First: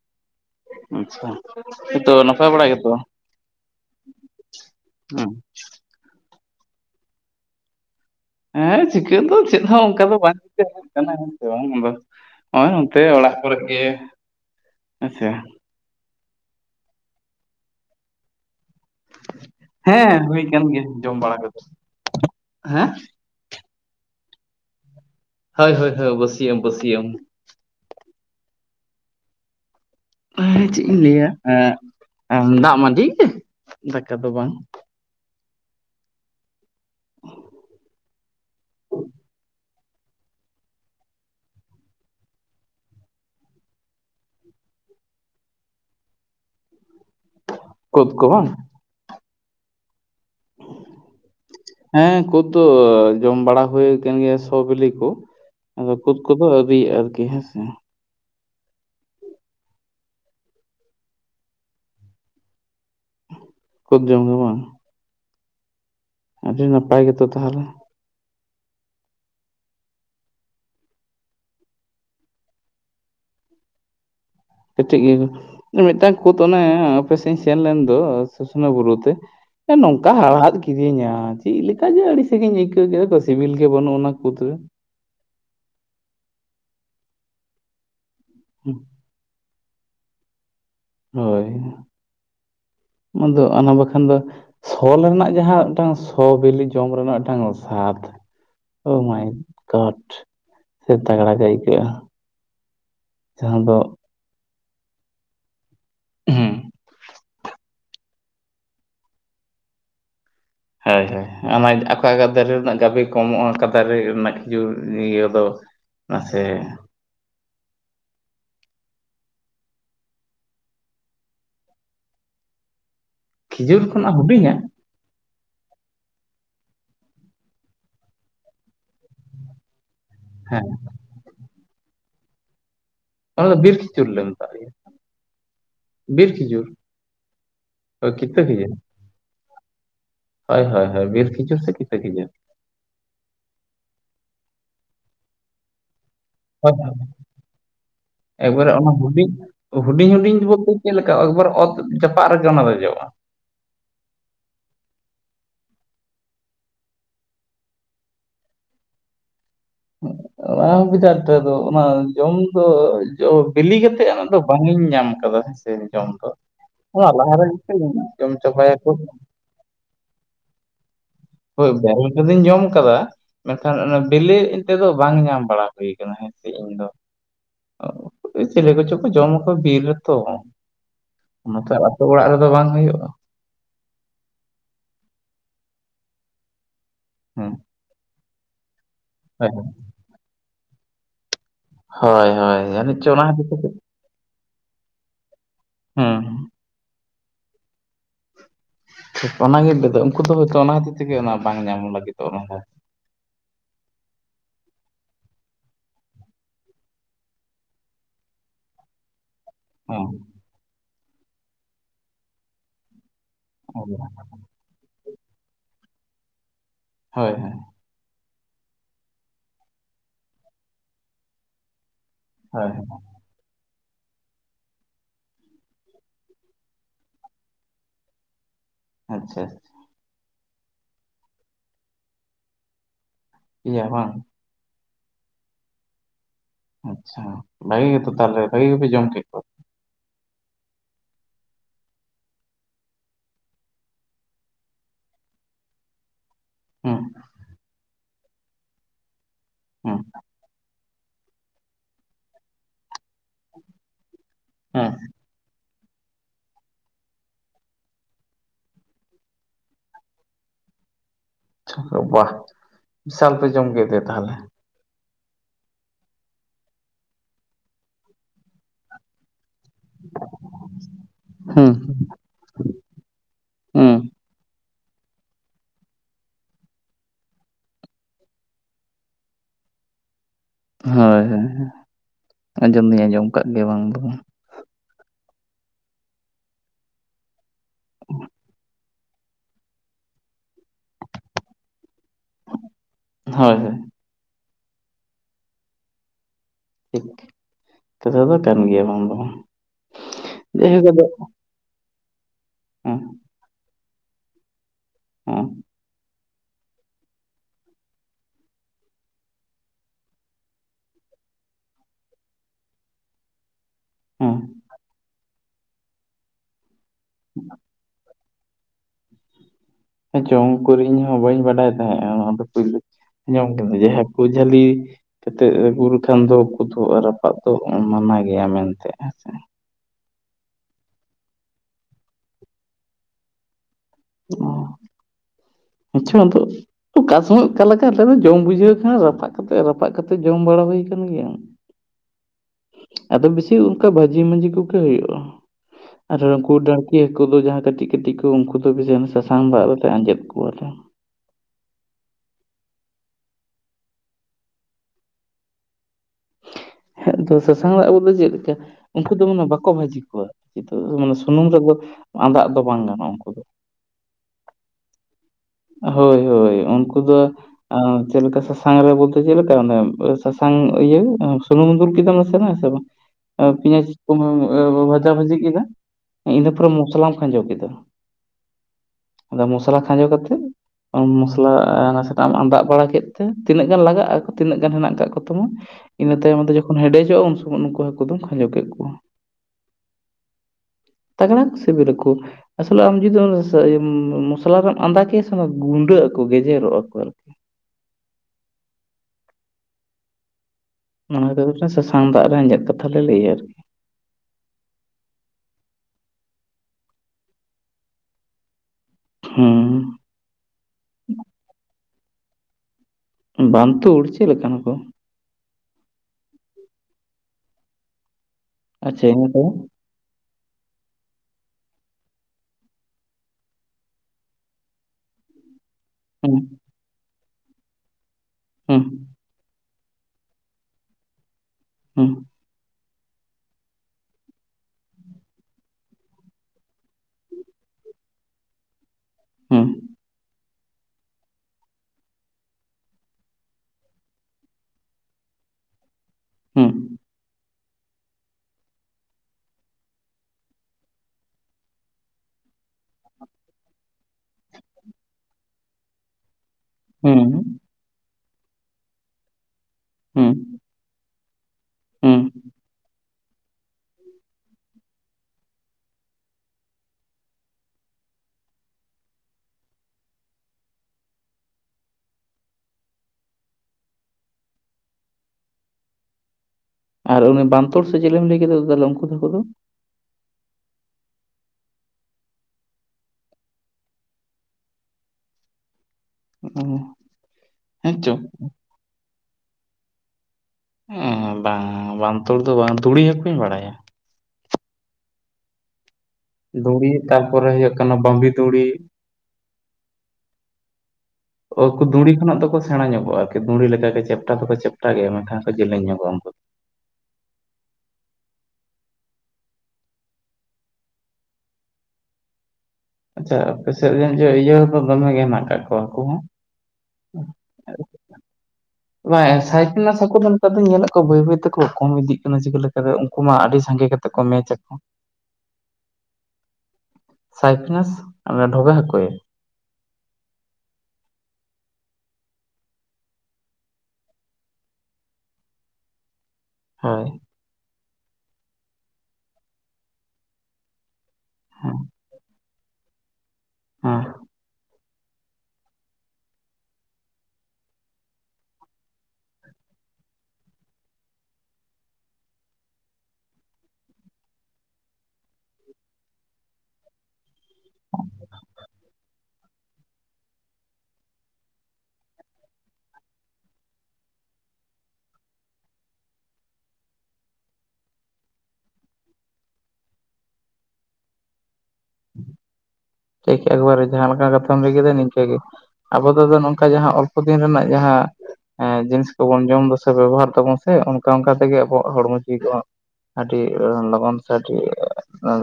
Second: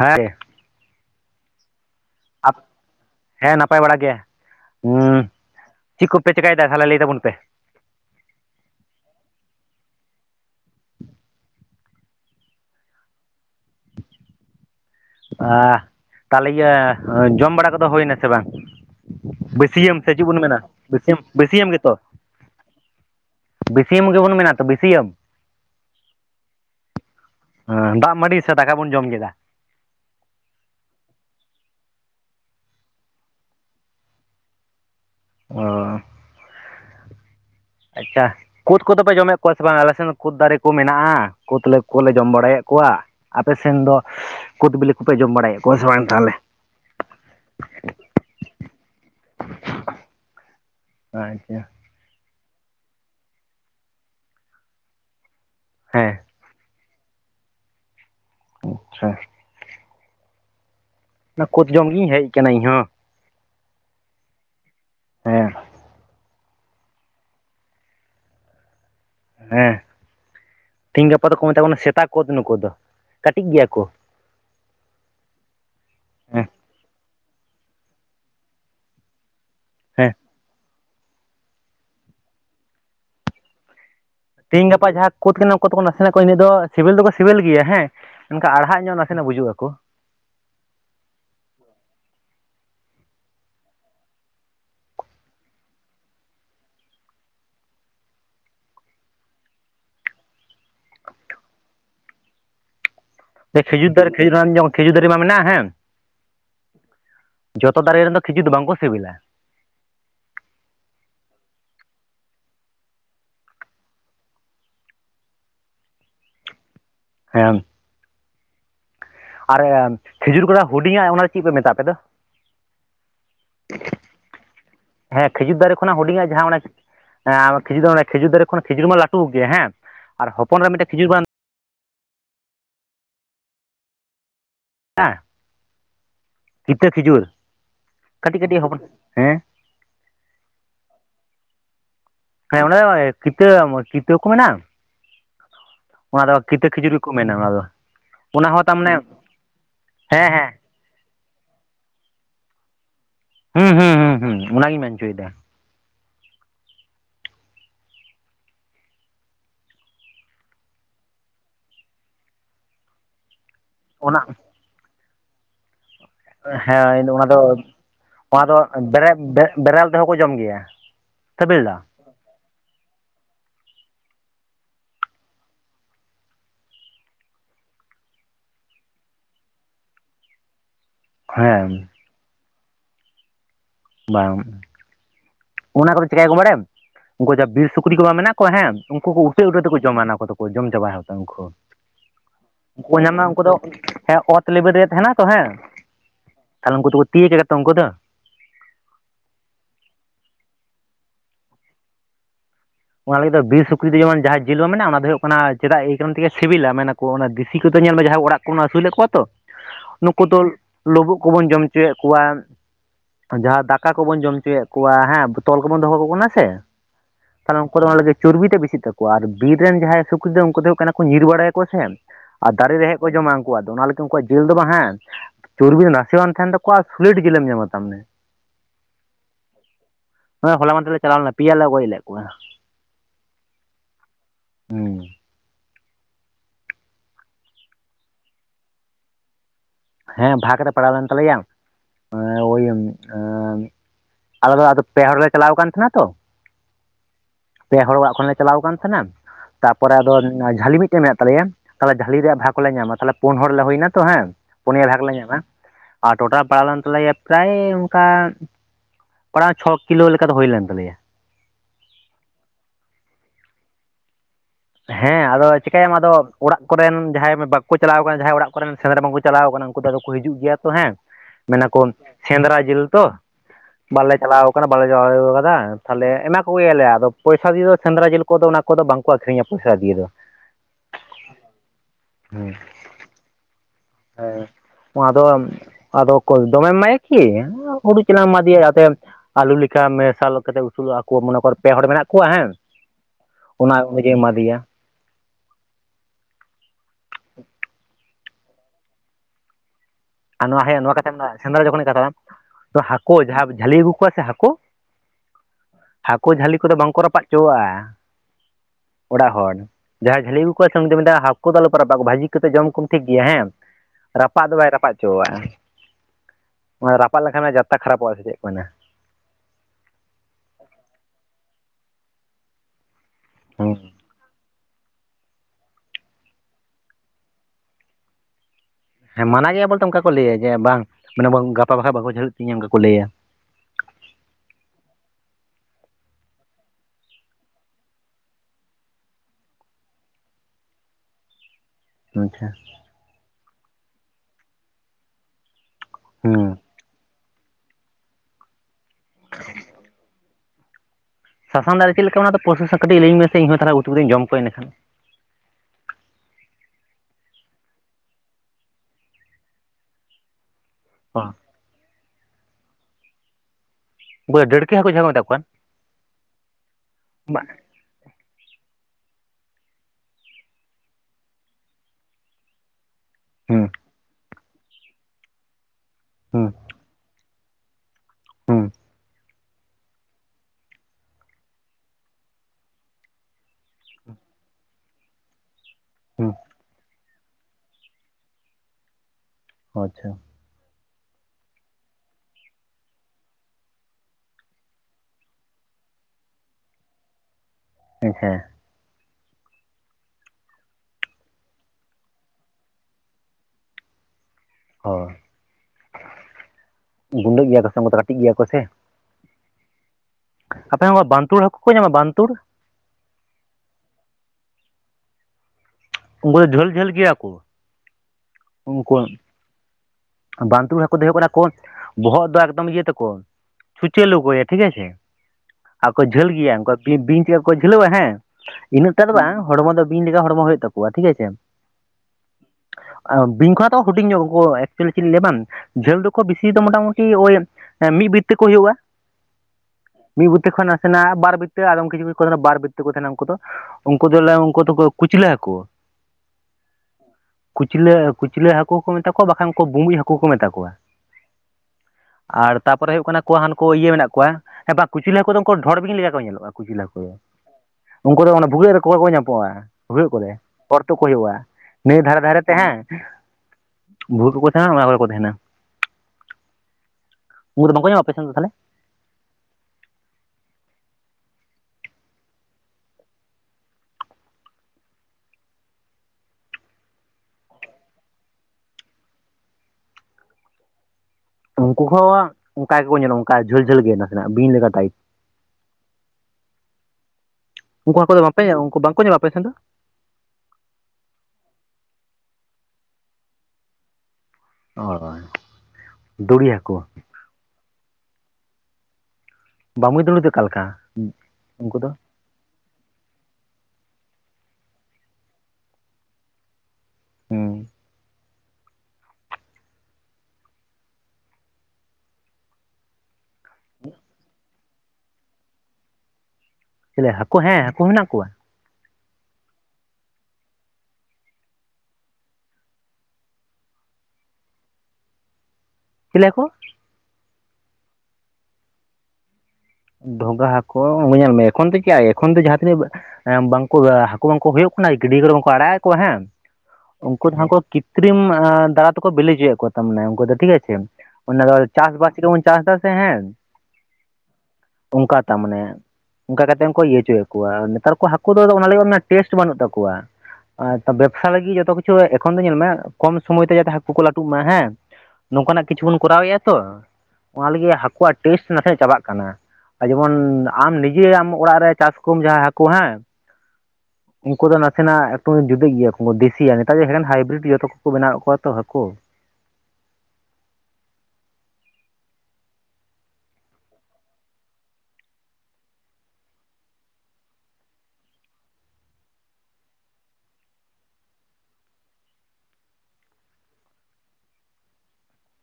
ᱦᱮᱸ ᱟᱪᱪᱷᱟ ᱛᱚ ᱱᱟᱯᱟᱭ ᱵᱟᱲᱟ ᱜᱮᱛᱚ ᱦᱮᱸ ᱱᱟᱯᱟᱭ ᱵᱟᱲᱟ ᱜᱮ ᱦᱩᱸ ᱪᱮᱫ ᱠᱚᱯᱮ ᱪᱮᱠᱟᱭᱫᱟ ᱛᱟᱦᱚᱞᱮ ᱞᱟᱹᱭ ᱛᱟᱵᱚᱱᱯᱮ ᱦᱮᱸ ᱪᱤᱠᱟᱹ ᱫᱚ ᱪᱮᱫ ᱦᱚᱸ ᱚᱱᱠᱟ ᱫᱚ ᱵᱟᱝ ᱪᱤᱠᱟᱹ ᱠᱟᱱᱟ ᱦᱮᱸᱥᱮ ᱵᱟᱝ ᱫᱚ ᱱᱚᱜᱼᱚᱭ ᱱᱚᱱᱛᱮ ᱚᱲᱟᱜ ᱠᱚᱨᱮ ᱜᱮ ᱦᱮᱸᱥᱮ ᱛᱟᱦᱚᱞᱮ ᱤᱭᱟᱹ ᱡᱚᱢ ᱵᱟᱲᱟ ᱠᱚᱫᱚ ᱦᱩᱭᱱᱟ ᱥᱮ ᱵᱟᱝ ᱵᱟᱹᱥᱤᱭᱟᱹᱢ ᱥᱮ ᱦᱮᱸ ᱪᱮᱫ ᱵᱚᱱ ᱦᱩᱭ ᱢᱮᱱᱟ ᱠᱟᱱ ᱜᱮᱭᱟ ᱡᱚᱢ ᱵᱟᱲᱟ ᱠᱟᱛᱮ ᱵᱟᱹᱥᱤᱭᱟᱹᱢ ᱜᱮᱛᱚ ᱦᱮᱸ ᱵᱟᱹᱥᱤᱭᱟᱹᱢ ᱜᱮᱵᱚᱱ ᱢᱮᱱᱟ ᱛᱚ ᱵᱟᱹᱥᱤᱭᱟᱹᱢ ᱦᱳᱭ ᱦᱳᱭ ᱦᱳᱭ ᱵᱟᱹᱥᱭᱟᱹᱢ ᱵᱟᱹᱥᱭᱟᱹᱢ ᱦᱮᱸ ᱫᱟᱜ ᱢᱟᱹᱰᱤ ᱥᱮ ᱫᱟᱠᱟ ᱵᱚᱱ ᱡᱚᱢ ᱠᱮᱫᱟ ᱟᱨ ᱪᱮᱫ ᱤᱧ ᱞᱟᱹᱭᱟ ᱫᱟᱜ ᱢᱟᱹᱰᱤᱻ ᱫᱟᱠᱟ ᱫᱚ ᱵᱟᱝ ᱚᱸᱻ ᱟᱪᱪᱷᱟ ᱠᱩᱫᱽ ᱠᱚᱫᱚ ᱯᱮ ᱡᱚᱢᱮᱫ ᱠᱚᱣᱟ ᱥᱮ ᱵᱟᱝ ᱟᱞᱮ ᱥᱮᱱ ᱫᱚ ᱠᱩᱫᱽ ᱫᱟᱨᱮ ᱠᱚ ᱢᱮᱱᱟᱜᱼᱟ ᱠᱩᱫᱽ ᱠᱚᱞᱮ ᱡᱚᱢ ᱵᱟᱲᱟᱭᱮᱫ ᱠᱚᱣᱟ ᱟᱯᱮ ᱥᱮᱱ ᱫᱚ ᱠᱩᱫ ᱵᱤᱞᱤ ᱠᱚᱯᱮ ᱡᱚᱢ ᱵᱟᱲᱟᱭᱮᱫ ᱠᱚᱣᱟ ᱥᱮ ᱵᱟᱝ ᱛᱟᱦᱚᱞᱮ ᱠᱩᱫᱽ ᱠᱚ ᱵᱟᱝ ᱟᱪᱪᱷᱟ ᱦᱮᱸ ᱠᱩᱫᱽ ᱫᱚ ᱡᱚᱢ ᱵᱟᱲᱟ ᱦᱩᱭ ᱟᱠᱟᱱ ᱜᱮᱭᱟ ᱥᱚ ᱵᱤᱞᱤ ᱠᱚ ᱟᱫᱚ ᱦᱮᱸ ᱠᱩᱫᱽ ᱠᱚᱫᱚ ᱟᱹᱣᱨᱤᱭᱟᱜᱼᱟ ᱟᱨᱠᱤ ᱦᱮᱸᱥᱮ ᱟᱪᱪᱷᱟ ᱚᱱᱟ ᱠᱩᱫᱽ ᱡᱚᱢ ᱜᱤᱧ ᱦᱮᱡ ᱟᱠᱟᱱᱟ ᱤᱧ ᱦᱚᱸ ᱠᱩᱫᱽ ᱡᱚᱢ ᱜᱮ ᱵᱟᱝ ᱦᱮᱸ ᱟᱹᱰᱤ ᱱᱟᱯᱟᱭ ᱜᱮᱛᱚ ᱛᱟᱦᱚᱞᱮ ᱦᱮᱸ ᱛᱮᱦᱤᱧ ᱜᱟᱯᱟ ᱫᱚᱠᱚ ᱢᱮᱛᱟ ᱠᱚ ᱠᱟᱱᱟ ᱥᱮᱛᱟ ᱠᱩᱫᱽ ᱱᱩᱠᱩ ᱫᱚ ᱠᱟᱹᱴᱤᱡ ᱜᱮᱭᱟ ᱠᱚ ᱠᱟᱹᱴᱤᱡ ᱜᱮ ᱢᱤᱫᱴᱟᱹᱝ ᱠᱩᱫᱽ ᱦᱮᱸ ᱚᱱᱮ ᱟᱯᱮ ᱥᱮᱫ ᱤᱧ ᱥᱮᱱ ᱞᱮᱱ ᱫᱚ ᱥᱩᱥᱱᱟᱹ ᱵᱩᱨᱩ ᱛᱮ ᱱᱚᱝᱠᱟ ᱦᱮᱸ ᱦᱟᱲᱦᱟᱫ ᱠᱤᱫᱤᱧᱟ ᱪᱮᱫ ᱞᱮᱠᱟ ᱡᱮ ᱟᱹᱲᱤᱥ ᱜᱤᱧ ᱟᱹᱭᱠᱟᱹᱣ ᱠᱮᱫᱟ ᱠᱟᱹᱡ ᱥᱤᱵᱤᱞ ᱜᱮ ᱵᱟᱹᱱᱩᱜ ᱟᱱᱟᱝ ᱛᱮᱦᱤᱧ ᱜᱟᱯᱟ ᱡᱟᱦᱟᱸ ᱠᱳᱫᱽ ᱠᱟᱱᱟ ᱩᱱᱠᱩ ᱫᱚᱠᱚ ᱱᱟᱥᱮᱱᱟᱜ [unintelligible] ᱤᱱᱟᱹ ᱫᱚ ᱥᱤᱵᱤᱞ ᱫᱚᱠᱚ ᱥᱤᱵᱤᱞ ᱜᱮᱭᱟ ᱦᱮᱸ ᱢᱮᱱᱠᱟᱷᱟᱱ ᱟᱲᱦᱟᱜ ᱧᱚᱜ ᱱᱟᱥᱮᱱᱟᱜ ᱵᱩᱡᱩᱜ ᱟᱠᱚ ᱦᱳᱭ [unintelligible] ᱚᱱᱟ ᱵᱟᱠᱷᱟᱱ ᱫᱚ ᱥᱚᱞ ᱨᱮᱱᱟᱜ ᱡᱟᱦᱟᱸ ᱢᱤᱫᱴᱟᱹᱝ ᱥᱚ ᱵᱤᱞᱤ ᱡᱚᱢ ᱨᱮᱱᱟᱜ ᱢᱤᱫᱴᱟᱹᱝ ᱥᱟᱫᱽ ᱚ ᱢᱟᱭ ᱜᱚᱴ ᱥᱮ ᱛᱟᱜᱽᱲᱟ ᱜᱮ ᱟᱹᱭᱠᱟᱹᱜᱼᱟ ᱡᱟᱦᱟᱸ ᱥᱮ ᱫᱚ ᱠᱷᱤᱡᱩᱨ ᱫᱟᱨᱮ ᱠᱷᱤᱡᱩᱨ [unintelligible] ᱠᱷᱤᱡᱩᱨ ᱫᱟᱨᱮ ᱢᱟ ᱢᱮᱱᱟᱜᱼᱟ ᱦᱮᱸ ᱡᱚᱛᱚ ᱫᱟᱨᱮ ᱨᱮᱱ ᱫᱚ ᱠᱷᱤᱡᱩᱨ ᱫᱚ ᱵᱟᱝ ᱠᱚ ᱥᱤᱵᱤᱞᱟ ᱦᱚᱭ ᱦᱚᱭ ᱚᱱᱟ ᱚᱠᱟ [unintelligible] ᱫᱟᱨᱮ ᱨᱮᱱᱟᱜ ᱜᱟᱟᱹᱵᱤ ᱠᱚᱢᱚᱜᱼᱟ ᱚᱠᱟ ᱫᱟᱨᱮ ᱨᱮᱱᱟᱜ ᱠᱷᱤᱡᱩᱨ ᱤᱭᱟᱹ ᱫᱚ [unintelligible] ᱥᱮ ᱦᱮᱸ ᱟᱨ ᱠᱷᱤᱡᱩᱨ ᱠᱚᱫᱚ ᱦᱩᱰᱤᱧᱟᱜ ᱚᱱᱟ ᱫᱚ ᱪᱮᱫ ᱯᱮ ᱢᱮᱛᱟᱜᱼᱟ ᱟᱯᱮ ᱫᱚ ᱠᱷᱤᱡᱩᱨ ᱠᱷᱚᱱᱟᱜ ᱦᱩᱰᱤᱧᱟᱜ ᱦᱮᱸ ᱠᱷᱤᱡᱩᱨ ᱫᱟᱨᱮ ᱠᱷᱚᱱᱟᱜ ᱦᱩᱰᱤᱧᱟᱜ ᱡᱟᱦᱟᱸ ᱚᱱᱟ ᱦᱮᱸ [unintelligible] ᱠᱷᱮᱡᱩᱨ ᱫᱟᱨᱮ ᱠᱷᱚᱱ ᱠᱷᱤᱡᱩᱨ ᱢᱟ ᱞᱟᱹᱴᱩ ᱜᱮᱭᱟ ᱦᱮᱸ ᱟᱨ ᱦᱚᱯᱚᱱ ᱦᱮᱸ ᱨᱮ ᱢᱤᱫᱴᱮᱱ ᱠᱷᱤᱡᱩᱨ ᱢᱟ ᱚᱱᱟ ᱫᱚ ᱵᱤᱨ ᱠᱷᱤᱡᱩᱨ ᱞᱮ ᱢᱮᱛᱟᱜ ᱮᱭᱟ ᱦᱮᱸ ᱠᱤᱛᱟᱹ ᱠᱷᱤᱡᱩᱨ ᱠᱟᱹᱴᱤᱡ ᱠᱟᱹᱴᱤᱡ ᱦᱚᱯᱚᱱ ᱦᱮᱸ ᱦᱚᱭ ᱦᱚᱭ ᱦᱚᱭ ᱵᱤᱨ ᱠᱷᱤᱡᱩᱨ ᱥᱮ ᱠᱤᱛᱟᱹ ᱠᱷᱤᱡᱩᱨ ᱦᱮᱸ ᱚᱱᱮ [unintelligible] ᱠᱤᱛᱟᱹ [unintelligible] ᱠᱤᱛᱟᱹ ᱠᱚ ᱢᱮᱱᱟᱜᱼᱟ ᱚᱱᱟ ᱫᱚ ᱠᱤᱛᱟᱹ ᱦᱚᱭ ᱠᱷᱤᱡᱩᱨᱤ ᱦᱚᱭ ᱠᱚ ᱢᱮᱱᱟ ᱚᱱᱟ ᱫᱚ ᱦᱚᱸ ᱮᱠᱵᱟᱨᱮ ᱚᱱᱟ ᱛᱟᱨᱢᱟᱱᱮ ᱦᱩᱰᱤᱧ ᱦᱩᱰᱤᱧ ᱦᱮᱸ ᱦᱩᱰᱤᱧ ᱦᱮᱸ [unintelligible] ᱪᱮᱫ ᱞᱮᱠᱟ ᱮᱠᱵᱚᱨ ᱚᱛ ᱡᱟᱯᱟᱜ ᱨᱮᱜᱮ ᱚᱱᱟ ᱫᱚ ᱡᱚᱜᱼᱟ ᱦᱩᱸ ᱦᱩᱸ ᱦᱩᱸ ᱦᱩᱸ ᱚᱱᱟ ᱜᱤᱧ ᱢᱮᱱ ᱦᱚᱪᱚᱭ ᱮᱫᱟ ᱚᱱᱟ [unintelligible] ᱨᱮ ᱫᱚ ᱚᱱᱟ ᱡᱚᱢ ᱫᱚ ᱵᱤᱞᱤ ᱠᱟᱛᱮᱜ ᱚᱱᱟ ᱫᱚ ᱵᱟᱝ ᱤᱧ ᱧᱟᱢ ᱟᱠᱟᱫᱟ ᱦᱮᱸ ᱥᱮ ᱡᱚᱢ ᱫᱚ ᱦᱮᱸ ᱚᱱᱟ ᱞᱟᱦᱟ ᱫᱚ ᱨᱮ ᱡᱚᱢ ᱚᱱᱟ ᱫᱚ ᱪᱟᱵᱟᱭᱟᱠᱚ ᱵᱮᱨᱮ [unintelligible] ᱵᱮᱨᱮᱞ ᱛᱮᱦᱚᱸ ᱠᱚ ᱡᱚᱢ ᱜᱮᱭᱟ ᱥᱤᱵᱤᱞ ᱦᱚᱭ ᱫᱚ ᱵᱮᱨᱮᱞ ᱛᱮᱫᱚᱧ ᱡᱚᱢ ᱟᱠᱟᱫᱟ ᱢᱮᱱᱠᱷᱟᱱ ᱚᱱᱟ ᱵᱤᱞᱤ ᱛᱮ ᱫᱚ ᱵᱟᱝ ᱧᱟᱢ ᱵᱟᱲᱟ ᱦᱩᱭ ᱠᱟᱱᱟ ᱦᱮᱸ ᱥᱮ ᱤᱧ ᱫᱚ ᱪᱤᱞᱤ ᱠᱚᱪᱚ ᱠᱚ ᱡᱚᱢᱟᱠᱚ ᱵᱤᱨ ᱨᱮ ᱛᱚ ᱱᱚᱛᱮ ᱦᱮᱸ ᱟᱹᱛᱩ ᱚᱲᱟᱜ ᱨᱮᱫᱚ ᱵᱟᱝ ᱦᱩᱭᱩᱜᱼᱟ ᱵᱟᱝ ᱚᱱᱟ ᱠᱚᱫᱚ ᱪᱤᱠᱟᱹ ᱠᱚ ᱵᱟᱲᱮᱭᱟᱢ ᱩᱱᱠᱩ ᱦᱮᱸ, ᱡᱟᱦᱟᱸ ᱵᱤᱨ ᱥᱩᱠᱨᱤ ᱠᱚᱢᱟ ᱢᱮᱱᱟᱜ ᱠᱚᱣᱟ ᱦᱮᱸ ᱩᱱᱠᱩ ᱠᱚ ᱩᱴᱟᱹ ᱦᱳᱭ᱾ ᱩᱴᱟᱹ ᱛᱮᱠᱚ ᱡᱚᱢᱟ ᱚᱱᱟ ᱠᱚᱫᱚ ᱡᱚᱢ ᱪᱟᱵᱟᱭ [unintelligible] ᱦᱚᱭ ᱦᱚᱭ ᱡᱟᱹᱱᱤᱡ ᱪᱚ ᱚᱱᱟ [unintelligible] ᱦᱮᱸ ᱚᱛ ᱞᱮᱵᱮᱞ ᱨᱮᱜᱮ ᱛᱟᱦᱮᱸᱱᱟ ᱛᱚ ᱦᱮᱸ ᱦᱩᱸ ᱦᱩᱸ ᱛᱟᱦᱚᱞᱮ ᱩᱱᱠᱩ ᱫᱚᱠᱚ ᱛᱤᱭ [unintelligible] ᱩᱱᱠᱩ ᱫᱚ᱾ ᱴᱷᱤᱠ ᱚᱱᱟᱜᱤᱧ ᱞᱟᱹᱭᱫᱟ ᱩᱱᱠᱩ ᱫᱚ ᱦᱭᱛᱚ ᱚᱱᱟ ᱠᱷᱟᱹᱤᱨ ᱛᱮᱜᱮ ᱚᱱᱟ ᱵᱟᱝ ᱧᱟᱢ ᱞᱟᱹᱜᱤᱫᱚᱜ ᱚᱱᱟ ᱫᱚ ᱚᱱᱟ ᱞᱟᱹᱜᱤᱫ ᱫᱚ ᱵᱤᱨ ᱥᱩᱠᱨᱤ ᱫᱚ ᱡᱮᱢᱚᱱ ᱡᱟᱦᱟᱸ ᱡᱤᱞ ᱢᱮᱱᱟᱜᱼᱟ ᱚᱱᱟ ᱫᱚ ᱦᱩᱭᱩᱜ ᱠᱟᱱᱟ ᱪᱮᱫᱟᱜ ᱮ ᱠᱟᱨᱚᱱ ᱛᱮᱜᱮ ᱥᱤᱵᱤᱞᱟ ᱢᱮᱱᱟ ᱠᱚ ᱚᱱᱟ ᱫᱮᱥᱤ ᱠᱚᱫᱚ ᱧᱮᱞ ᱢᱮ ᱡᱟᱦᱟᱸ ᱠᱚ ᱚᱲᱟᱜ ᱵᱚᱱ ᱟᱹᱥᱩᱞᱮᱫ ᱠᱚᱣᱟ ᱛᱚ ᱦᱮᱸ ᱱᱩᱠᱩ ᱫᱚ ᱞᱩᱵᱩᱜ ᱠᱚᱵᱚᱱ ᱡᱚᱢ ᱦᱚᱪᱚᱭ ᱮᱫ ᱠᱚᱣᱟ᱾ ᱡᱟᱦᱟᱸ ᱫᱟᱠᱟ ᱦᱳᱭ ᱠᱚᱵᱚᱱ ᱡᱚᱢ ᱦᱚᱪᱚᱭᱮᱫ ᱠᱚᱣᱟ ᱦᱮᱸ ᱛᱚᱞ ᱠᱚᱵᱚᱱ ᱫᱚᱦᱚ ᱠᱚ ᱠᱟᱱᱟ ᱥᱮ᱾ ᱦᱳᱭ ᱛᱟᱦᱚᱞᱮ ᱩᱱᱠᱩ ᱫᱚ ᱚᱱᱟ ᱞᱟᱹᱜᱤᱫ ᱪᱚᱨᱵᱤ ᱛᱮ ᱵᱤᱥᱤᱜ ᱛᱟᱠᱚᱣᱟ ᱟᱨ ᱵᱤᱨ ᱨᱮᱱ ᱡᱟᱦᱟᱸᱭ ᱥᱩᱠᱨᱤ ᱫᱚ ᱩᱱᱠᱩ ᱫᱚ ᱦᱩᱭᱩᱜ ᱠᱟᱱᱟ ᱠᱚ ᱧᱤᱨ ᱵᱟᱲᱟᱣᱟ ᱥᱮ᱾ ᱟᱨ ᱦᱳᱭ ᱫᱟᱨᱮ ᱨᱮᱦᱮᱫ ᱠᱚ ᱡᱚᱢᱟ ᱩᱱᱠᱩᱣᱟᱜ ᱚᱱᱟ ᱞᱟᱹᱜᱤᱫ ᱩᱱᱠᱩᱣᱟᱜ ᱡᱤᱞ ᱫᱚ ᱵᱟᱝ ᱦᱟᱸ ᱪᱚᱨᱵᱤ ᱱᱟᱥᱮ ᱵᱟᱝ ᱛᱟᱦᱮᱱ ᱛᱟᱠᱚᱣᱟ ᱥᱩᱞᱮᱴ ᱡᱤᱞ ᱮᱢ ᱧᱟᱢᱟ ᱛᱟᱨ ᱢᱟᱱᱮ᱾ ᱟᱪᱪᱷᱟ᱾ ᱦᱚᱸ ᱦᱚᱞᱟ ᱢᱟᱸᱦᱫᱮᱨ ᱞᱮ ᱪᱟᱞᱟᱣ ᱞᱮᱱᱟ ᱯᱮᱭᱟᱞᱮ ᱜᱚᱡ ᱞᱮᱫ ᱠᱚᱣᱟ᱾ ᱤᱭᱟᱜ ᱵᱟᱝ ᱦᱩᱸ ᱟᱪᱪᱷᱟ ᱵᱷᱟᱜᱤ ᱜᱮᱛᱚ ᱛᱟᱦᱚᱞᱮ ᱵᱷᱟᱜᱤ ᱜᱮᱯᱮ ᱡᱚᱢ ᱠᱮᱫ ᱠᱚᱣᱟ᱾ ᱦᱮᱸ ᱵᱷᱟᱜᱽ ᱨᱮ ᱯᱟᱲᱟᱣ ᱞᱮᱱ ᱛᱟᱞᱮᱭᱟ ᱳᱭ ᱮ ᱮᱸ ᱟᱞᱮ ᱫᱚ ᱟᱫᱚ ᱯᱮ ᱦᱚᱲᱞᱮ ᱪᱟᱞᱟᱣ ᱟᱠᱟᱱ ᱛᱟᱦᱮᱸᱱᱟ ᱛᱚ᱾ ᱦᱮᱸ ᱯᱮ ᱦᱚᱲ ᱚᱲᱟᱜ ᱠᱷᱚᱱᱞᱮ ᱪᱟᱞᱟᱣ ᱠᱟᱱ ᱛᱟᱦᱮᱱᱟ᱾ ᱛᱟᱯᱚᱨᱮ ᱦᱮᱸ ᱟᱫᱚ ᱡᱷᱟᱹᱞᱤ ᱢᱤᱫᱴᱮᱡ ᱢᱮᱱᱟᱜ ᱛᱟᱞᱮᱭᱟ ᱛᱟᱦᱚᱞᱮ ᱡᱷᱟᱹᱞᱤ ᱨᱮᱭᱟᱜ ᱵᱷᱟᱜᱽ ᱦᱚᱞᱮ ᱧᱟᱢᱟ ᱛᱟᱦᱚᱞᱮ ᱯᱩᱱ ᱦᱚᱲ ᱞᱮ ᱦᱩᱭᱮᱱᱟ ᱛᱚ ᱦᱮᱸ ᱯᱩᱱᱭᱟᱹ ᱦᱮᱸ ᱵᱷᱟᱜ ᱞᱮ ᱧᱟᱢᱟ ᱟᱨ ᱴᱚᱴᱟᱞ ᱯᱟᱲᱟᱣ ᱞᱮᱱ ᱛᱟᱞᱮᱭᱟ ᱯᱨᱟᱭ ᱚᱱᱠᱟ ᱯᱟᱲᱟ ᱪᱷᱚ ᱠᱤᱞᱳ ᱞᱮᱠᱟ ᱫᱚ ᱦᱩᱭ ᱞᱮᱱ ᱛᱟᱞᱮᱭᱟ᱾ ᱟᱨᱮ ᱵᱟᱼᱚᱜ ᱵᱤᱥᱟᱞ ᱯᱮ ᱡᱚᱢ ᱠᱮᱫ ᱫᱚ ᱛᱟᱦᱚᱞᱮ᱾ ᱦᱮᱸ ᱟᱫᱚ ᱪᱮᱠᱟᱹᱭᱟᱢ ᱟᱫᱚ ᱚᱲᱟᱜ ᱠᱚᱨᱮᱱ ᱡᱟᱦᱟᱸᱭ ᱵᱟᱠᱩ ᱪᱟᱞᱟᱣ ᱠᱟᱱᱟ ᱡᱟᱦᱟᱸᱭ ᱚᱲᱟᱜ ᱠᱚᱨᱮᱱ ᱥᱮᱸᱫᱽᱨᱟ ᱵᱟᱝᱠᱚ ᱪᱟᱞᱟᱣ ᱠᱟᱱᱟ᱾ ᱩᱱᱠᱩ ᱫᱚ ᱟᱫᱚ ᱠᱚ ᱦᱤᱡᱩᱜ ᱜᱮᱭᱟ ᱛᱚ ᱦᱮᱸ ᱦᱩᱸ ᱢᱮᱱᱟᱠᱚ ᱥᱮᱸᱫᱽᱨᱟ ᱡᱤᱞ ᱛᱚ ᱦᱩᱸ ᱵᱟᱞᱮ ᱪᱟᱞᱟᱣ ᱠᱟᱱᱟ ᱵᱟᱞᱮ [unintelligible] ᱠᱟᱫᱟ ᱛᱷᱟᱞᱮ ᱮᱢᱟ ᱠᱚ ᱜᱮᱭᱟᱞᱮ ᱟᱫᱚ ᱯᱚᱭᱥᱟ ᱫᱤᱭᱮ ᱫᱚ ᱥᱮᱸᱫᱽᱨᱟ ᱡᱤᱞ ᱠᱚᱫᱚ ᱚᱱᱟ ᱠᱚᱫᱚ ᱵᱟᱝᱠᱚ ᱟᱹᱠᱷᱨᱤᱧᱼᱟ ᱯᱚᱭᱥᱟ ᱫᱤᱭᱮ ᱫᱚ ᱦᱳᱭ ᱦᱳᱭ ᱟᱸᱡᱚᱢ ᱫᱩᱧ ᱟᱸᱡᱚᱢ ᱟᱠᱟᱫ ᱜᱮᱭᱟ ᱵᱟᱝ ᱫᱚ ᱵᱟᱝ᱾ ᱩᱣᱟ ᱫᱚᱢ ᱟᱫᱚ ᱠᱳ ᱫᱚᱢᱮᱢ ᱮᱢᱟᱭᱟ ᱠᱤ᱾ ᱦᱩᱰᱩᱜ ᱪᱟᱞᱟᱜ ᱮᱢᱟ ᱫᱮᱭᱟ ᱡᱟᱛᱮ ᱟᱹᱞᱩ ᱞᱮᱠᱟ ᱢᱮᱥᱟᱞ ᱠᱟᱛᱮᱫ ᱩᱛᱩ ᱫᱚ ᱟᱠᱩ ᱢᱚᱱᱮ ᱠᱚᱨ ᱯᱮ ᱦᱚᱲ ᱢᱮᱱᱟᱜ ᱠᱚᱣᱟ ᱦᱮᱸ ᱦᱳᱭ ᱦᱳᱭ ᱚᱱᱟ ᱚᱡᱮ ᱮᱢᱟ ᱫᱤᱭᱟ᱾ ᱴᱷᱤᱠ ᱠᱟᱛᱷᱟ ᱫᱚ ᱠᱟᱱ ᱜᱮᱭᱟ ᱵᱟᱝ ᱫᱚ ᱵᱟᱝ᱾ ᱟᱨ ᱱᱚᱣᱟ ᱦᱮᱸ ᱡᱟᱭᱦᱳᱠ ᱱᱚᱣᱟ ᱟᱫᱚ ᱠᱟᱛᱷᱟ ᱥᱮᱸᱫᱽᱨᱟ ᱡᱚᱠᱷᱚᱱ ᱠᱟᱛᱷᱟ ᱨᱮ ᱛᱚ ᱦᱮᱸ ᱦᱟᱠᱳ ᱡᱟᱦᱟᱸ ᱡᱷᱟᱹᱞᱤ ᱟᱹᱜᱩ ᱠᱚᱣᱟ ᱥᱮ ᱦᱟᱠᱳ ᱦᱮᱸ ᱦᱟᱹᱠᱩ ᱡᱷᱟᱹᱞᱤ ᱠᱚᱫᱚ ᱵᱟᱝᱠᱚ ᱨᱟᱯᱟᱜ ᱦᱚᱪᱚᱣᱟᱜᱼᱟ ᱚᱲᱟᱜ ᱦᱚᱲ ᱡᱟᱦᱟᱸᱭ ᱡᱟᱹᱞᱤᱜ ᱟᱜᱩ ᱠᱚᱣᱟ ᱥᱮ ᱩᱱᱤ ᱫᱚ ᱢᱮᱱᱫᱟ ᱦᱟᱹᱠᱩ ᱫᱚ ᱟᱞᱚ ᱯᱮ ᱨᱟᱯᱟᱜ ᱠᱚᱣᱟ ᱵᱷᱟᱹᱡᱤ ᱠᱟᱛᱮ ᱡᱚᱢ ᱠᱚᱢ ᱴᱷᱤᱠ ᱜᱮᱭᱟ ᱦᱮᱸ᱾ ᱦᱮᱸ ᱨᱟᱯᱟᱜ ᱫᱚ ᱵᱟᱭ ᱨᱟᱯᱟᱜ ᱪᱚᱣᱟᱜ ᱚᱱᱟ ᱨᱟᱯᱟᱜ ᱞᱮᱠᱷᱟᱱᱮ ᱡᱟᱛᱛᱟ ᱠᱷᱟᱨᱟᱯ ᱚᱜᱼᱟ ᱥᱮᱪᱮᱫ ᱠᱚ ᱢᱮᱱ-ᱟ᱾ ᱦᱮᱸ ᱪᱚᱝ ᱠᱚᱨ ᱤᱧ ᱦᱚᱸ ᱵᱟᱹᱧ ᱵᱟᱰᱟᱭ ᱛᱟᱦᱮᱸᱜᱼᱟ ᱚᱱᱟ ᱫᱚ ᱯᱳᱭᱞᱩ ᱟᱸᱡᱚᱢ ᱠᱮᱫᱤᱧ ᱡᱮ ᱦᱟᱠᱩ ᱡᱷᱟᱹᱞᱤ ᱠᱟᱛᱮᱜ ᱟᱜᱩ ᱞᱮᱠᱷᱟᱱ ᱫᱚ ᱩᱱᱠᱩ ᱫᱚ ᱨᱟᱯᱟᱜ ᱫᱚ ᱢᱟᱱᱟ ᱜᱮᱭᱟ ᱢᱮᱱᱛᱮ᱾ ᱦᱮᱸᱥᱮ ᱦᱮᱸ ᱢᱟᱱᱟ ᱜᱮᱭᱟ ᱵᱚᱞᱛᱮ ᱚᱱᱠᱟ ᱠᱚ ᱞᱟᱹᱭᱟ ᱡᱮ ᱵᱟᱝ ᱢᱟᱱᱮ ᱜᱟᱯᱟ ᱵᱟᱠᱷᱟᱱ ᱵᱟᱠᱚ ᱡᱷᱟᱞᱤᱡ ᱛᱤᱧᱟᱹ ᱚᱝᱠᱟ ᱠᱚ ᱞᱟᱹᱭᱟ᱾ [unintelligible] ᱚᱠᱟ ᱥᱚᱢᱚᱭ ᱚᱠᱟ ᱞᱮᱠᱟ ᱟᱞᱮ ᱫᱚ ᱡᱚᱢ ᱵᱩᱡᱷᱟᱹᱣ ᱠᱷᱟᱱ ᱨᱟᱯᱟᱜ ᱠᱟᱛᱮ ᱨᱟᱯᱟᱜ ᱠᱟᱛᱮ ᱡᱚᱢ ᱵᱟᱲᱟ ᱦᱩᱭ ᱠᱟᱱ ᱜᱮᱭᱟ᱾ [inaudible] ᱟᱪᱪᱷᱟ᱾ ᱟᱫᱚ ᱵᱮᱥᱤ ᱚᱱᱠᱟ ᱵᱷᱟᱹᱡᱤ ᱢᱟᱹᱡᱷᱤ ᱠᱚᱜᱮ ᱦᱩᱭᱩᱜᱼᱟ ᱟᱨ ᱩᱱᱠᱩ ᱦᱩᱸ ᱰᱟᱲᱠᱤ ᱩᱱᱠᱩ ᱫᱚ ᱡᱟᱦᱟᱸ ᱠᱟᱹᱴᱤᱡ ᱠᱟᱹᱴᱤᱡ ᱠᱩ ᱩᱱᱠᱩ ᱫᱚ ᱵᱮᱥᱤ ᱥᱟᱥᱟᱝ ᱫᱟᱜ ᱨᱮᱞᱮ ᱟᱸᱡᱮᱫ ᱠᱚᱣᱟᱞᱮ ᱾ ᱥᱟᱥᱟᱝ ᱫᱟᱨᱮ ᱪᱮᱜ ᱞᱮᱠᱟ ᱚᱱᱟ ᱫᱚ ᱯᱨᱚᱥᱮᱥ ᱴᱟ ᱠᱟᱹᱴᱤᱡ ᱞᱮᱭ ᱤᱧ ᱢᱮ ᱥᱮ ᱤᱧ ᱛᱟᱦᱚᱞᱮ ᱩᱛᱩ ᱠᱟᱛᱤᱧ ᱡᱚᱢ ᱠᱚᱣᱟ ᱤᱱᱟᱹ ᱠᱷᱟᱱ᱾ ᱦᱮᱸᱜ ᱫᱚ ᱥᱟᱥᱟᱝ ᱫᱟᱜ ᱵᱚᱞᱛᱮ ᱪᱮᱜ ᱞᱮᱠᱟ ᱩᱱᱠᱩ ᱫᱚ ᱢᱟᱱᱮ ᱵᱟᱠᱚ ᱵᱷᱟᱹᱡᱤ ᱠᱚᱣᱟ᱾ ᱱᱤᱛᱚᱜ ᱫᱚ ᱢᱟᱱᱮ ᱥᱩᱱᱩᱢ ᱨᱮᱫᱚ ᱟᱸᱫᱟᱜ ᱫᱚ ᱵᱟᱝ ᱜᱟᱱᱚᱜᱼᱟ ᱩᱱᱠᱩ ᱫᱚ᱾ ᱩᱱᱠᱩ ᱫᱚ ᱰᱟᱲᱠᱟᱹ ᱦᱟᱠᱳ ᱡᱟᱦᱟᱸ ᱠᱚ ᱢᱮᱛᱟ ᱠᱚ ᱠᱟᱱ᱾ ᱦᱳᱭ ᱦᱳᱭ ᱩᱱᱠᱩ ᱫᱚ ᱪᱮᱞ ᱠᱟ ᱥᱟᱥᱟᱝ ᱨᱮ ᱵᱚᱞᱛᱮ ᱪᱮᱞ ᱠᱟ ᱚᱱᱮ ᱥᱟᱥᱟᱝ ᱤᱭᱟᱹ ᱥᱩᱱᱩᱢ ᱫᱩᱞ ᱠᱮᱫᱟᱢ ᱱᱟᱥᱮ ᱱᱟᱥ ᱦᱩᱸ ᱯᱤᱸᱭᱟᱡ ᱠᱚ [unintelligible] ᱵᱷᱟᱡᱟ ᱵᱷᱟᱹᱡᱤ ᱠᱮᱫᱟ ᱦᱩᱸ ᱤᱱᱟᱹ ᱯᱚᱨᱮ ᱢᱚᱥᱞᱟᱢ ᱠᱷᱟᱸᱡᱚ ᱠᱮᱫᱟ᱾ ᱦᱩᱸ᱾ ᱟᱫᱚ ᱢᱚᱥᱞᱟ ᱠᱷᱟᱸᱡᱚ ᱠᱟᱛᱮᱫ ᱢᱚᱥᱞᱟ ᱱᱟᱥᱮ ᱱᱟᱜ ᱮᱢ ᱟᱸᱫᱟᱜ ᱵᱟᱲᱟ ᱠᱮᱫ ᱛᱮ ᱛᱤᱱᱟᱹᱜ ᱜᱟᱱ ᱞᱟᱜᱟᱜᱼᱟ ᱛᱤᱱᱟᱹᱜ ᱜᱟᱱ ᱦᱮᱱᱟᱜ ᱠᱟᱜ ᱠᱚᱛᱟᱢᱟ ᱤᱱᱟᱹ ᱦᱩᱸ ᱛᱟᱭᱚᱢ ᱛᱮ ᱡᱚᱠᱷᱚᱱ ᱦᱮᱸᱰᱮᱡᱚᱜᱼᱟ ᱩᱱ ᱥᱚᱢᱚᱭ ᱩᱱᱠᱩ ᱦᱟᱹᱠᱩ ᱫᱚᱢ ᱠᱷᱟᱸᱡᱚ ᱠᱮᱫ ᱠᱚᱣᱟ᱾ ᱚ ᱟᱪᱪᱷᱟ᱾ ᱛᱟᱜᱽᱲᱟ ᱠᱚ ᱥᱤᱵᱤ ᱟᱠᱚ ᱟᱥᱚᱞᱮ ᱟᱢ ᱡᱩᱫᱤ ᱢᱚᱥᱞᱟ ᱨᱮᱢ ᱟᱸᱫᱟᱜᱽ ᱮᱭᱟ ᱥᱮ ᱜᱩᱸᱰᱟᱹᱜ ᱟᱠᱚ ᱜᱮᱡᱮᱨᱚᱜ ᱟᱠᱚ ᱟᱨᱠᱤ [unintelligible] ᱚᱱᱟ [unintelligible] ᱥᱟᱥᱟᱝ ᱫᱟᱜ ᱨᱮ ᱟᱸᱡᱮᱫ ᱠᱟᱛᱷᱟ ᱞᱮ ᱞᱟᱹᱭᱟ ᱟᱨᱠᱤ ᱦᱳᱭ ᱜᱩᱸᱰᱟᱹᱜ ᱜᱮᱭᱟ ᱠᱚ [unintelligible] ᱠᱟᱹᱴᱤᱡ ᱜᱮᱭᱟ ᱠᱚ ᱥᱮ᱾ ᱦᱩᱸ᱾ ᱟᱯᱮ ᱦᱚᱸ ᱵᱟᱱᱛᱩᱲ ᱦᱟᱹᱠᱩ ᱠᱚ ᱧᱟᱢᱟ ᱵᱟᱱᱛᱩᱲ? ᱵᱟᱱᱛᱩᱲ ᱪᱮᱫ ᱞᱮᱠᱟ ᱱᱟᱠᱚ? ᱩᱱᱠᱩ ᱫᱚ ᱡᱷᱟᱹᱞ ᱡᱷᱟᱹᱞ ᱜᱮᱭᱟ ᱠᱚ᱾ ᱩᱱᱠᱩ ᱟᱪᱪᱷᱟ [unintelligible] ᱤᱱᱟᱹ ᱛᱟᱭᱚᱢ ᱵᱟᱱᱛᱩᱲ ᱦᱟᱹᱠᱩ ᱫᱚ ᱦᱩᱭᱩᱜ ᱠᱟᱱᱟ ᱠᱚ ᱵᱚᱦᱚᱜ ᱫᱚ ᱮᱠᱫᱚᱢ ᱤᱭᱟᱹ ᱛᱟᱠᱚ ᱯᱷᱩᱪᱚ ᱞᱚᱠᱚᱭ ᱴᱷᱤᱠ ᱟᱪᱷᱮ᱾ ᱟᱨ ᱠᱚ ᱡᱷᱟᱹᱞ ᱦᱩᱸ ᱜᱮᱭᱟ ᱠᱚ ᱩᱱᱠᱭᱞᱩ ᱵᱤᱧ ᱪᱮᱫ ᱞᱮᱠᱟ ᱠᱚ ᱡᱷᱞᱟᱹᱜ-ᱟ ᱦᱮᱸ ᱦᱩᱸ ᱤᱱᱟᱹᱜ ᱫᱚ ᱵᱟᱝ ᱦᱚᱲᱢᱚ ᱫᱚ ᱵᱤᱧ ᱞᱮᱠᱟ ᱦᱚᱲᱢᱚ ᱦᱩᱭᱩᱜ ᱛᱟᱠᱚᱣᱟ ᱴᱷᱤᱠ ᱟᱪᱷᱮ ᱾ ᱦᱮᱸ᱾ ᱵᱤᱧ ᱠᱷᱚᱱᱟᱜ ᱛᱚ ᱦᱩᱴᱤᱧ ᱧᱚᱜᱚᱜ-ᱟᱠᱚ ᱮᱠᱪᱩᱭᱮᱞᱤ ᱪᱮᱫ ᱞᱤᱧ ᱞᱟᱹᱭᱟ ᱵᱟᱝ ᱡᱷᱟᱹᱞ ᱫᱚᱠᱚ ᱵᱮᱥᱤ ᱫᱚ ᱢᱚᱴᱟᱢᱩᱴᱤ ᱳᱭ ᱦᱮᱸ ᱢᱤᱫ ᱵᱤᱛᱟᱹ ᱠᱚ ᱦᱩᱭᱩᱜᱼᱟ᱾ ᱦᱮᱸ᱾ ᱢᱤᱫ ᱵᱤᱛᱟᱹ ᱠᱷᱚᱱ ᱱᱟᱥᱮᱱᱟᱜ ᱵᱟᱨ ᱵᱤᱛᱟᱹ ᱟᱫᱚᱢ ᱠᱤᱪᱷᱩ ᱠᱚ ᱛᱟᱦᱮᱱᱟ ᱵᱟᱨ ᱵᱤᱛᱟᱹ ᱠᱚ ᱛᱟᱦᱮᱱᱟ ᱩᱱᱠᱩ ᱫᱚ᱾ ᱩᱱᱠᱩ ᱫᱚ ᱞᱮ ᱩᱱᱠᱩ ᱫᱚ ᱠᱚ ᱠᱩᱪᱞᱟᱹ ᱦᱟᱠᱩ᱾ ᱦᱮᱸ᱾ ᱠᱩᱪᱞᱟᱹ [unintelligible] ᱦᱟᱹᱠᱩ ᱦᱚᱸ ᱠᱚ ᱢᱮᱛᱟ ᱠᱚᱣᱟ ᱵᱟᱠᱷᱟᱱ ᱩᱱᱠᱩ ᱵᱩᱵᱩᱡ ᱦᱟᱹᱠᱩ ᱠᱚ ᱢᱮᱛᱟ ᱠᱚᱣᱟ᱾ [unintelligible] ᱟᱨ ᱛᱟᱯᱚᱨᱮ ᱦᱩᱭᱩᱜ ᱠᱟᱱᱟ ᱠᱚ ᱦᱟᱱᱠᱩ ᱤᱭᱟᱹ ᱢᱮᱱᱟᱜ ᱠᱚᱣᱟ ᱦᱮᱸ ᱵᱟᱝ ᱠᱩᱪᱞᱟᱹ ᱦᱟᱠᱳ ᱫᱚ ᱩᱱᱠᱩ ᱰᱷᱚᱸᱲ ᱵᱤᱧ ᱞᱮᱠᱟ ᱠᱚ ᱧᱮᱞᱚᱜᱼᱟ᱾ ᱠᱩᱡᱞᱟ ᱦᱟᱹᱠᱩ ᱦᱩᱸ [unintelligible] ᱩᱱᱠᱩ ᱫᱚ ᱚᱱᱟ ᱵᱷᱩᱜᱟᱹᱜ ᱨᱮᱠᱚ ᱧᱟᱢᱚᱜᱼᱟ ᱵᱷᱩᱜᱟᱹᱜ ᱠᱚᱨᱮ ᱦᱩᱸ ᱾ ᱚᱨ ᱛᱳᱫ ᱠᱚ ᱦᱩᱭᱩᱜᱼᱟ [unintelligible] ᱱᱟᱹᱭ ᱦᱩᱸ ᱫᱷᱟᱨᱮ ᱫᱷᱟᱨᱮ ᱦᱮᱸ [unintelligible] ᱵᱷᱩᱜᱟᱹᱜ ᱨᱮᱠᱚ ᱛᱟᱦᱮᱱᱟ [unintelligible] [unintelligible] ᱠᱚ ᱛᱟᱦᱮᱱᱟ᱾ ᱩᱱᱠᱩ ᱫᱚ ᱵᱟᱠᱚ ᱧᱟᱢᱚᱜ-ᱟ ᱟᱯᱮ ᱥᱮᱱ ᱫᱚ ᱛᱟᱦᱚᱞᱮ? ᱟᱨ ᱩᱱᱤ ᱵᱟᱱᱛᱳᱲ ᱥᱮ ᱪᱮᱞᱮᱢ ᱞᱟᱹᱭ ᱠᱮᱫᱮ ᱫᱚ ᱛᱟᱦᱚᱞᱮ ᱩᱱᱠᱩ ᱦᱟᱹᱠᱳ ᱫᱚ ᱩᱱᱠᱩ ᱦᱚᱸ ᱚᱱᱠᱟ ᱜᱮᱠᱚ ᱧᱮᱞᱚᱜᱼᱟ ᱚᱱᱠᱟ ᱡᱷᱟᱹᱞ ᱡᱷᱟᱹᱞ ᱜᱮ ᱱᱟᱥᱮᱱᱟᱜ ᱵᱤᱧ ᱞᱮᱠᱟ ᱴᱟᱭᱤᱯ᱾ [unintelligible] ᱦᱮᱸ ᱩᱱᱠᱩ ᱪᱚ ᱦᱟᱠᱳ ᱫᱚ [unintelligible] [unintelligible] ᱵᱟᱠᱚ ᱧᱮᱞᱚᱜ-ᱟ ᱟᱯᱮ ᱥᱮᱱ ᱫᱚ? ᱦᱮᱸ ᱵᱟᱝ ᱵᱟᱢᱛᱳᱲ ᱫᱚ ᱵᱟᱝ ᱫᱩᱸᱲᱤ ᱦᱟᱹᱠᱳᱧ ᱵᱟᱲᱟᱭᱟ᱾ [unintelligible] ᱦᱟᱹᱠᱩ ᱫᱩᱲᱤ ᱛᱟᱨᱯᱚᱨᱮ ᱦᱩᱭᱩᱜ ᱠᱟᱱᱟ ᱵᱟᱺᱵᱤ ᱫᱩᱲᱤ ᱵᱟᱺᱵᱤ ᱫᱩᱲᱩ ᱫᱚ ᱚᱠᱟ ᱞᱮᱠᱟ [unintelligible] ᱩᱱᱠᱩ ᱫᱚ ᱫᱷᱩᱲᱤ ᱩᱱᱠᱩ ᱠᱷᱚᱱᱟᱜ ᱫᱚ ᱠᱚ ᱥᱮᱬᱟ ᱧᱚᱜᱚᱜᱼᱟ ᱟᱨᱠᱤ ᱫᱩᱲᱤ ᱞᱮᱠᱟ ᱜᱮ ᱪᱮᱯᱴᱟ ᱫᱚ ᱠᱚ ᱪᱮᱯᱴᱟ ᱜᱮᱭᱟ ᱢᱮᱱᱠᱷᱟᱱ ᱠᱚ ᱡᱮᱞᱮᱧᱚᱜᱼᱟ ᱩᱱᱠᱩ ᱫᱚ᱾ ᱦᱮᱸ ᱟᱪᱪᱷᱟ ᱟᱯᱮ ᱥᱮᱫ ᱡᱟᱱᱤᱡ ᱡᱮ ᱤᱭᱟᱹ ᱦᱚᱸ ᱫᱚᱢᱮ ᱜᱮ ᱦᱮᱱᱟᱜ ᱟᱠᱟᱝ ᱠᱚᱣᱟ ᱩᱱᱠᱩ ᱦᱚᱸ ᱪᱮᱞᱮ ᱦᱟᱹᱠᱳ ᱦᱮᱸ ᱦᱟᱹᱠᱳ ᱢᱮᱱᱟᱜ ᱠᱚᱣᱟ᱾ ᱥᱟᱭᱯᱤᱱᱟᱥ ᱦᱟᱠᱳ ᱫᱚ ᱱᱮᱛᱟᱨ ᱫᱚᱧ ᱧᱮᱞᱮᱫ ᱠᱚᱣᱟ ᱵᱟᱹᱭ ᱵᱟᱹᱭ ᱛᱮ ᱠᱚ ᱠᱚᱢ ᱤᱫᱤᱜ ᱠᱟᱱᱟ ᱪᱤᱠᱟᱹ ᱞᱮᱠᱟᱛᱮ ᱩᱱᱠᱩ ᱢᱟ ᱟᱹᱰᱤ ᱥᱟᱸᱜᱮ ᱠᱟᱛᱮ ᱛᱮᱠᱚ ᱢᱮᱪ ᱟᱠᱚ ᱪᱮᱞᱮ ᱦᱟᱠᱳ? ᱥᱟᱭᱯᱷᱤᱱᱟᱥ ᱢᱟᱱᱮ ᱰᱷᱚᱵᱮ ᱦᱟᱠᱳ ᱭᱟ᱾ ᱰᱷᱚᱜᱟ ᱦᱟᱹᱠᱳ ᱧᱮᱞ ᱢᱮ ᱮᱠᱷᱚᱱ ᱫᱮᱠᱤ ᱟᱭ ᱮᱠᱷᱚᱱ ᱫᱚ ᱡᱟᱦᱟᱸ ᱛᱤᱱᱟᱹᱜ ᱵᱟᱝᱠᱚ ᱦᱟᱹᱠᱩ ᱵᱟᱝᱠᱚ ᱦᱩᱭᱩᱜ ᱠᱟᱱᱟ ᱜᱟᱰᱭᱟ ᱠᱚᱨᱮ ᱵᱟᱝᱠᱚ ᱟᱲᱟᱜ ᱜᱮᱫ ᱠᱚᱣᱟ ᱦᱮᱸ ᱦᱳᱭ ᱩᱱᱠᱩ ᱫᱚ ᱦᱚᱸᱠᱚ ᱠᱤᱛᱨᱤᱢ ᱫᱟᱨᱟᱭ ᱛᱮ ᱠᱚ ᱵᱤᱞᱤ ᱦᱚᱚᱭᱮᱫ ᱠᱚᱣᱟ ᱛᱟᱨ ᱢᱟᱱᱮ ᱩᱱᱠᱩ ᱫᱚ ᱴᱷᱤᱠ ᱟᱪᱷᱮ ᱚᱱᱟ ᱫᱚ ᱦᱮᱸ ᱪᱟᱥ ᱵᱟᱥ ᱵᱟᱥ ᱪᱮᱜᱠᱟ ᱪᱟᱥ ᱫᱟ ᱥᱮ ᱦᱮᱸ ᱦᱮᱸ ᱚᱱᱠᱟ ᱛᱟ ᱢᱟᱱᱮ ᱚᱱᱠᱟ ᱠᱟᱛᱮᱫ ᱩᱱ ᱠᱚ ᱤᱭᱟᱹ ᱦᱚᱪᱚᱭᱮᱫ ᱠᱚᱣᱟ ᱟᱨ ᱱᱮᱛᱟᱨ ᱠᱚ ᱦᱟᱹᱠᱩ ᱫᱚ ᱚᱱᱟ ᱞᱟᱹᱜᱤᱫ ᱴᱮᱥᱴ ᱵᱟᱹᱱᱩᱜ ᱛᱟᱠᱚᱣᱟ ᱟᱨ ᱵᱮᱵᱽᱥᱟ ᱞᱟᱹᱜᱤᱫ ᱡᱚᱛᱚ ᱠᱤᱪᱷᱩ ᱮᱠᱷᱚᱱ ᱫᱚ ᱧᱮᱞ ᱢᱮ ᱠᱚᱢ ᱥᱚᱢᱚᱭ ᱛᱮ ᱡᱟᱛᱮ ᱦᱟᱹᱠᱩ ᱠᱚ ᱞᱟᱹᱴᱩᱜ ᱢᱟ ᱦᱮᱸ ᱱᱚᱝᱠᱟ ᱱᱟᱜ ᱠᱤᱪᱷᱩ ᱵᱚᱱ ᱠᱚᱨᱟᱣᱮᱫᱼᱟ ᱛᱚ ᱚᱱᱟ ᱞᱟᱹᱜᱤᱫ ᱦᱟᱹᱠᱩᱣᱟᱜ ᱴᱮᱥᱴ ᱱᱟᱥᱮ ᱪᱟᱵᱟᱜ ᱠᱟᱱᱟ ᱡᱮᱢᱚᱱ ᱟᱢ ᱱᱤᱡᱮ ᱟᱢ ᱚᱲᱟᱜ ᱨᱮ ᱪᱟᱥ ᱠᱚᱢ ᱡᱟᱦᱟᱸ ᱦᱟᱹᱠᱩ ᱦᱮᱸ [inaudible] ᱩᱱᱠᱩ ᱫᱚ ᱱᱟᱥᱮᱱᱟᱜ ᱮᱠᱴᱩ ᱡᱩᱫᱟᱹᱜ ᱜᱮᱭᱟ ᱠᱚ ᱫᱤᱥᱤ ᱱᱮᱛᱟᱨ ᱡᱮ ᱮᱠᱷᱮᱱ ᱦᱟᱭᱵᱨᱤᱰ ᱡᱚᱛᱚ ᱠᱚᱠᱚ ᱵᱮᱱᱟᱣᱮᱫ ᱠᱚᱣᱟ ᱛᱚ ᱦᱟᱹᱠᱩ ᱴᱷᱤᱠ ᱮᱠᱵᱟᱨᱮ ᱡᱟᱦᱟ ᱞᱠᱟᱢ ᱠᱟᱛᱚᱢ ᱞᱮᱭ ᱠᱮᱫᱟ ᱱᱤᱝᱠᱟᱹᱜᱤ ᱟᱵᱚ ᱠᱚᱫᱚ ᱱᱚᱝᱠᱟ ᱡᱟᱦᱟᱸ ᱚᱞᱯᱚ ᱫᱤᱱ ᱨᱮᱱᱟᱜ ᱡᱟᱦᱟᱸ ᱡᱤᱱᱤᱥ ᱠᱚᱵᱚᱱ ᱡᱚᱢ ᱫᱚ ᱥᱮ ᱵᱮᱵᱚᱦᱟᱨ ᱫᱟᱵᱚᱱ ᱥᱮ ᱚᱱᱠᱟ ᱚᱱᱠᱟ ᱛᱮ ᱜᱮ ᱟᱵᱚᱣᱟᱜ ᱦᱚᱲᱢᱚ ᱡᱤᱣᱤ ᱠᱚ ᱟᱹᱰᱤ ᱞᱚᱜᱚᱱ ᱥᱮ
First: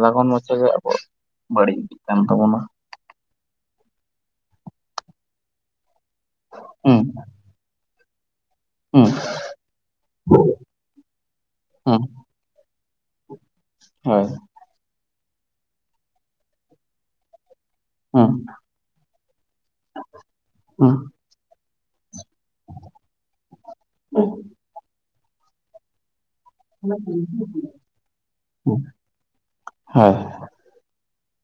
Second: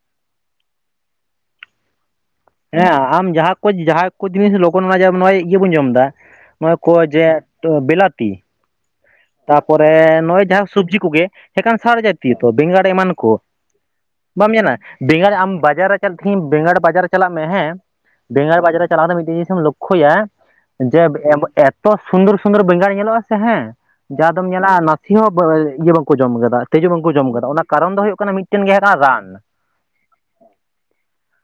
ᱞᱚᱜᱚᱱ ᱢᱟᱪᱷᱮ ᱟᱵᱚᱣᱟᱜ ᱵᱟᱹᱲᱤᱡ ᱤᱫᱤᱜ ᱠᱟᱱ ᱛᱟᱵᱚᱱᱟ ᱦᱮᱸ ᱟᱢ ᱡᱟᱦᱟᱸ ᱠᱚ ᱡᱟᱦᱟᱸ ᱠᱚ ᱡᱤᱱᱤᱥ ᱞᱚᱜᱚᱱ ᱢᱟᱡᱟ ᱡᱮᱢᱚᱱ ᱚᱜᱚᱭ ᱤᱭᱟᱹ ᱵᱚᱱ ᱡᱚᱢ ᱮᱟ ᱱᱚᱜᱚᱭ ᱠᱚ ᱦᱩᱸ ᱡ [unintelligible] ᱮ ᱛᱚ ᱵᱮᱞᱟᱛᱤ ᱦᱩᱸ ᱛᱟᱯᱚᱨᱮ ᱱᱚᱜᱼᱚᱭ ᱡᱟᱦᱟᱸ ᱥᱚᱵᱡᱤ ᱠᱚ ᱜᱮ ᱮᱠᱷᱮᱱ ᱥᱟᱨ ᱦᱩᱸ ᱡᱟᱛᱤᱭᱟᱹ ᱛᱚ ᱵᱮᱸᱜᱟᱲ ᱮᱢᱟᱱ ᱠᱚ ᱦᱳᱭ ᱵᱟᱢ ᱧᱮᱞᱟ ᱵᱮᱸᱜᱟᱲ ᱟᱢ ᱵᱟᱡᱟᱨ ᱨᱮ ᱪᱟᱞᱟᱜ ᱛᱤᱦᱤᱧ ᱵᱮᱸᱜᱟᱲ ᱵᱟᱡᱟᱨ ᱨᱮ ᱪᱟᱞᱟᱜ ᱢᱮ ᱦᱮᱸ ᱦᱩᱸ ᱵᱮᱸᱜᱟᱲ ᱵᱟᱡᱟᱨ ᱨᱮ ᱪᱟᱞᱟᱣ ᱠᱟᱛᱮ ᱢᱤᱫᱴᱤ ᱡᱤᱱᱤᱥᱮᱢ ᱞᱚᱠᱠᱷᱚᱭᱟ ᱦᱩᱸ ᱡᱮ ᱛᱚ ᱥᱩᱱᱫᱚᱨ ᱥᱩᱱᱫᱚᱨ ᱵᱮᱸᱜᱟᱲ ᱧᱮᱞᱚᱜ ᱟ ᱥᱮ ᱦᱮᱸ ᱡᱟ ᱫᱚᱢ ᱧᱮᱞᱟ ᱱᱟᱥᱮ ᱦᱚᱸ ᱤᱭᱟᱹ ᱵᱟᱝᱠᱚ ᱡᱚᱢ ᱟᱠᱟᱫᱟ ᱛᱤᱡᱩ ᱵᱟᱝᱠᱚ ᱡᱚᱢ ᱠᱟᱫᱟ ᱚᱱᱟ ᱠᱟᱨᱚᱱ ᱫᱚ ᱦᱩᱭᱩᱜ ᱠᱟᱱᱟ ᱢᱤᱫᱴᱮᱱ ᱜᱮ ᱦᱩᱸ ᱦᱩᱭᱩᱜ ᱠᱟᱱᱟ ᱨᱟᱱ ᱦᱳᱭ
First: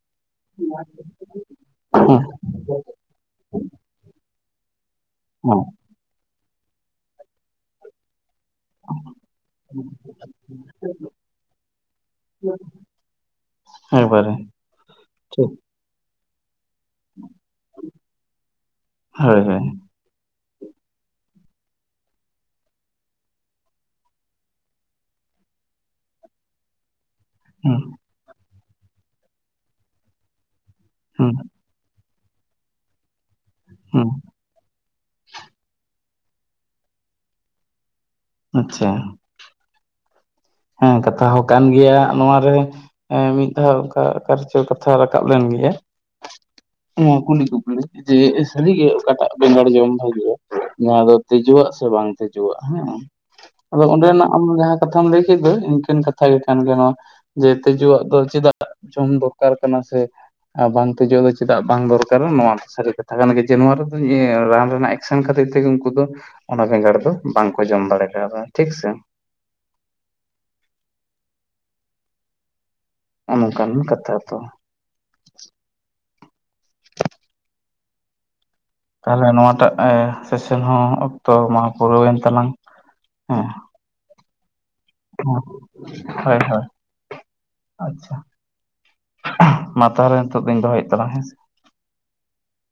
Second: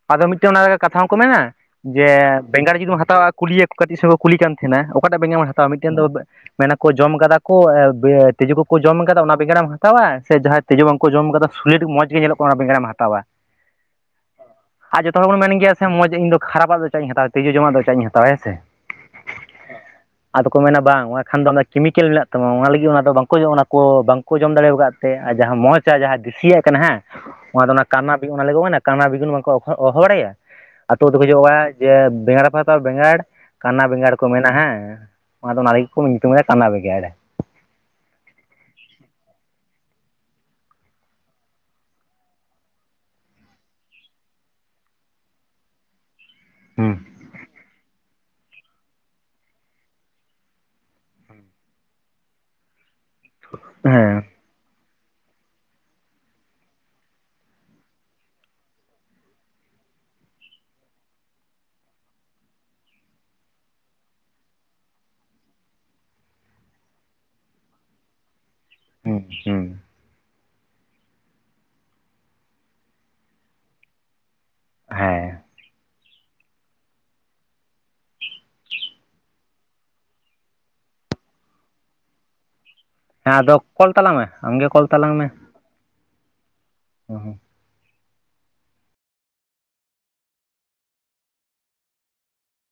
ᱟᱫᱚ ᱢᱤᱫᱴᱮᱱ ᱚᱱᱟ ᱞᱮᱠᱟ ᱠᱟᱛᱷᱟ ᱦᱚᱸᱠᱚ ᱢᱮᱱᱟ ᱡᱮ ᱦᱩᱸ ᱵᱮᱸᱜᱟᱲ ᱡᱩᱤᱢ ᱦᱟᱛᱟᱣᱟ ᱠᱩᱞᱤᱭᱟ ᱠᱟᱹᱴᱤᱡ ᱥᱮ ᱠᱚ ᱠᱩᱞᱤ ᱠᱟᱱ ᱛᱟᱦᱮᱱᱟ ᱚᱠᱟᱴᱟᱜ ᱵᱮᱸᱜᱟᱲ ᱵᱚᱱ ᱦᱩᱸ ᱦᱟᱛᱟᱣᱟ ᱢᱤᱫᱴᱮᱱ ᱫᱚ ᱢᱮᱱᱟᱠᱚ ᱡᱚᱢ ᱠᱟᱫᱟ ᱠᱚ ᱛᱤᱡᱩ ᱠᱚᱠᱚ ᱡᱚᱢ ᱟᱠᱟᱫᱟ ᱚᱱᱟ ᱵᱮᱸᱜᱟᱲᱮᱢ ᱦᱟᱛᱟᱣᱟ ᱥᱮ ᱡᱟᱦᱟᱸᱭ ᱛᱤᱡᱩ ᱵᱟᱝᱠᱚ ᱡᱚᱢ ᱟᱠᱟᱫᱟ ᱥᱩᱞᱤᱴ ᱢᱚᱡᱽ ᱜᱮ ᱧᱮᱞᱚᱜ ᱠᱟᱱᱟ ᱚᱱᱟ ᱵᱮᱸᱜᱟᱲᱮᱢ ᱦᱟᱛᱟᱣᱟ ᱦᱳᱭ ᱚᱦᱟᱨᱮ [unintelligible] ᱟᱨ ᱡᱚᱛᱚ ᱦᱚᱲ ᱵᱚᱱ ᱢᱮᱱ ᱜᱮᱭᱟ ᱾ ᱦᱮᱸ ᱢᱚᱡᱽ ᱤᱧ ᱫᱚ ᱠᱷᱟᱨᱟᱯᱟᱜ ᱫᱚ ᱪᱟᱜ ᱤᱧ ᱦᱟᱛᱟᱣᱟ ᱛᱤᱡᱩ ᱡᱚᱢᱟᱜ ᱫᱚ ᱪᱟᱜ ᱤᱧ ᱦᱟᱛᱟᱣᱟ ᱦᱮᱸ ᱥᱮ ᱦᱳᱭ ᱦᱳᱭ ᱟᱫᱚ ᱠᱚ ᱢᱮᱱᱟ ᱵᱟᱝ ᱚᱱᱟᱠᱷᱟᱱ ᱫᱚ ᱠᱮᱢᱤᱠᱮᱞ ᱢᱮᱱᱟᱜ ᱛᱟᱢᱟ ᱚᱱᱟ ᱞᱟᱹᱜᱤᱫ ᱚᱱᱟ ᱫᱚ ᱵᱟᱝᱠᱚ ᱚᱱᱟ ᱠᱚ ᱵᱟᱝᱠᱚ ᱡᱚᱢ ᱫᱟᱲᱮ ᱟᱠᱟᱫ ᱛᱮ ᱟᱨ ᱡᱟᱦᱟᱸ ᱢᱚᱡᱽ ᱟᱨ ᱡᱟᱦᱟᱸ ᱫᱤᱥᱤᱭᱟᱜ ᱠᱟᱱᱟ ᱦᱮᱸ ᱚᱱᱟᱫᱚ ᱦᱩᱸ ᱚᱱᱟ ᱠᱟᱱᱟ ᱚᱱᱟ ᱞᱟᱹᱜᱤᱫᱱᱟ ᱠᱟᱱᱟ ᱵᱤᱜᱩᱱ ᱵᱟᱝᱠᱚ ᱦᱚᱦᱚ ᱵᱟᱲᱟᱭᱟ ᱟᱹᱛᱩ ᱛᱮᱠᱚ ᱦᱩᱸ ᱦᱤᱡᱩᱜᱼᱟ ᱡᱮ ᱵᱮᱸᱜᱟᱲ ᱯᱮ ᱦᱟᱛᱟᱣᱟ ᱵᱮᱸᱜᱟᱲ ᱠᱟᱱᱟ ᱦᱩᱸ ᱵᱮᱸᱜᱟᱲ ᱠᱚ ᱢᱮᱱᱟ ᱦᱮᱸ ᱚᱱᱟᱫᱚ ᱚᱱᱟ ᱞᱟᱹᱜᱤᱫ ᱠᱚ ᱧᱩᱛᱩᱢ ᱮᱫᱟ ᱠᱟᱱᱟ ᱵᱮᱸᱜᱟᱲ ᱟᱪᱷᱟ ᱾ ᱦᱮᱸ ᱠᱟᱛᱷᱟ ᱦᱚᱸ ᱠᱟᱱ ᱜᱮᱭᱟ ᱱᱚᱣᱟ ᱨᱮᱸᱻ ᱾ ᱦᱮᱸ ᱢᱤᱫ ᱫᱷᱟᱣ ᱚᱱᱠᱟ ᱚᱠᱟᱨᱮᱪᱚ ᱠᱟᱛᱷᱟ ᱨᱟᱠᱟᱵ ᱞᱮᱱ ᱜᱮᱭᱟ ᱦᱩᱸ ᱚ ᱠᱩᱞᱤ ᱠᱩᱵᱤᱱ ᱡᱮ ᱥᱟᱹᱨᱤᱜᱮ ᱚᱠᱟᱴᱟᱜ ᱵᱮᱸᱜᱟᱲ ᱡᱚᱢ ᱵᱷᱟᱜᱤᱭᱟ ᱱᱚᱣᱟ ᱫᱚ ᱛᱤᱡᱩᱣᱟᱜ ᱥᱮ ᱵᱟᱝ ᱛᱤᱡᱩᱣᱟᱜ ᱦᱮᱸ ᱟᱫᱚ ᱦᱮᱸ ᱚᱸᱰᱮᱱᱟᱜ ᱟᱢ ᱡᱟᱦᱟᱸ ᱠᱟᱛᱷᱟᱢ ᱞᱟᱹᱭ ᱤᱱᱠᱟᱹᱱ ᱠᱟᱛᱷᱟ ᱜᱮ ᱠᱟᱱ ᱜᱮᱭᱟ ᱱᱚᱣᱟ ᱡᱮ ᱛᱤᱡᱩᱣᱟᱜ ᱫᱚ ᱪᱮᱫᱟᱜ ᱡᱚᱢ ᱫᱚᱨᱠᱟᱨ ᱠᱟᱱᱟ ᱥᱮ ᱟᱨ ᱵᱟᱝ ᱛᱮᱡᱚᱜ ᱫᱚ ᱪᱮᱫᱟᱜ ᱵᱟᱝ ᱫᱚᱨᱠᱟᱨᱟ ᱱᱚᱣᱟ ᱫᱚ ᱥᱟᱹᱨᱤ ᱠᱟᱛᱷᱟ ᱠᱟᱱ ᱜᱮ ᱡᱮ ᱱᱚᱣᱟ ᱨᱮᱫᱚ ᱨᱟᱱ ᱨᱮᱱᱟᱜ ᱥᱮᱱ ᱠᱷᱟᱹᱛᱤᱨ ᱛᱮᱜᱮ ᱩᱱᱠᱩ ᱫᱚ ᱚᱱᱟ ᱵᱮᱸᱜᱟᱲ ᱫᱚ ᱵᱟᱝᱠᱚ ᱡᱚᱢ ᱫᱟᱲᱮ ᱠᱟᱣᱫᱟ ᱴᱷᱤᱠ ᱥᱮ ᱦᱮᱸ ᱦᱮᱸ [unintelligible] ᱱᱚᱝᱠᱟᱱ ᱠᱟᱛᱷᱟ ᱛᱚ ᱦᱮᱸ ᱛᱟᱦᱚᱞᱮ ᱱᱚᱣᱟᱴᱟᱜ ᱥᱮᱥᱮᱱ ᱦᱚᱸ ᱚᱠᱛᱚ ᱢᱟ ᱯᱩᱨᱟᱹᱣᱮᱱ ᱛᱟᱞᱟᱝ ᱦᱮᱸ ᱟᱫᱚ ᱠᱚᱞ ᱛᱟᱞᱟᱝ ᱢᱮ ᱟᱢᱜᱮ ᱠᱚᱞ ᱦᱚᱸ ᱦᱳᱭ ᱦᱳᱭ ᱚᱦᱚ ᱟᱪᱪᱷᱟ ᱢᱟ ᱛᱟᱦᱚᱞᱮ ᱱᱤᱛᱚᱜ ᱫᱚᱧ ᱫᱚᱦᱚᱭᱮᱫ ᱛᱟᱞᱟᱧ ᱦᱮᱸᱥᱮ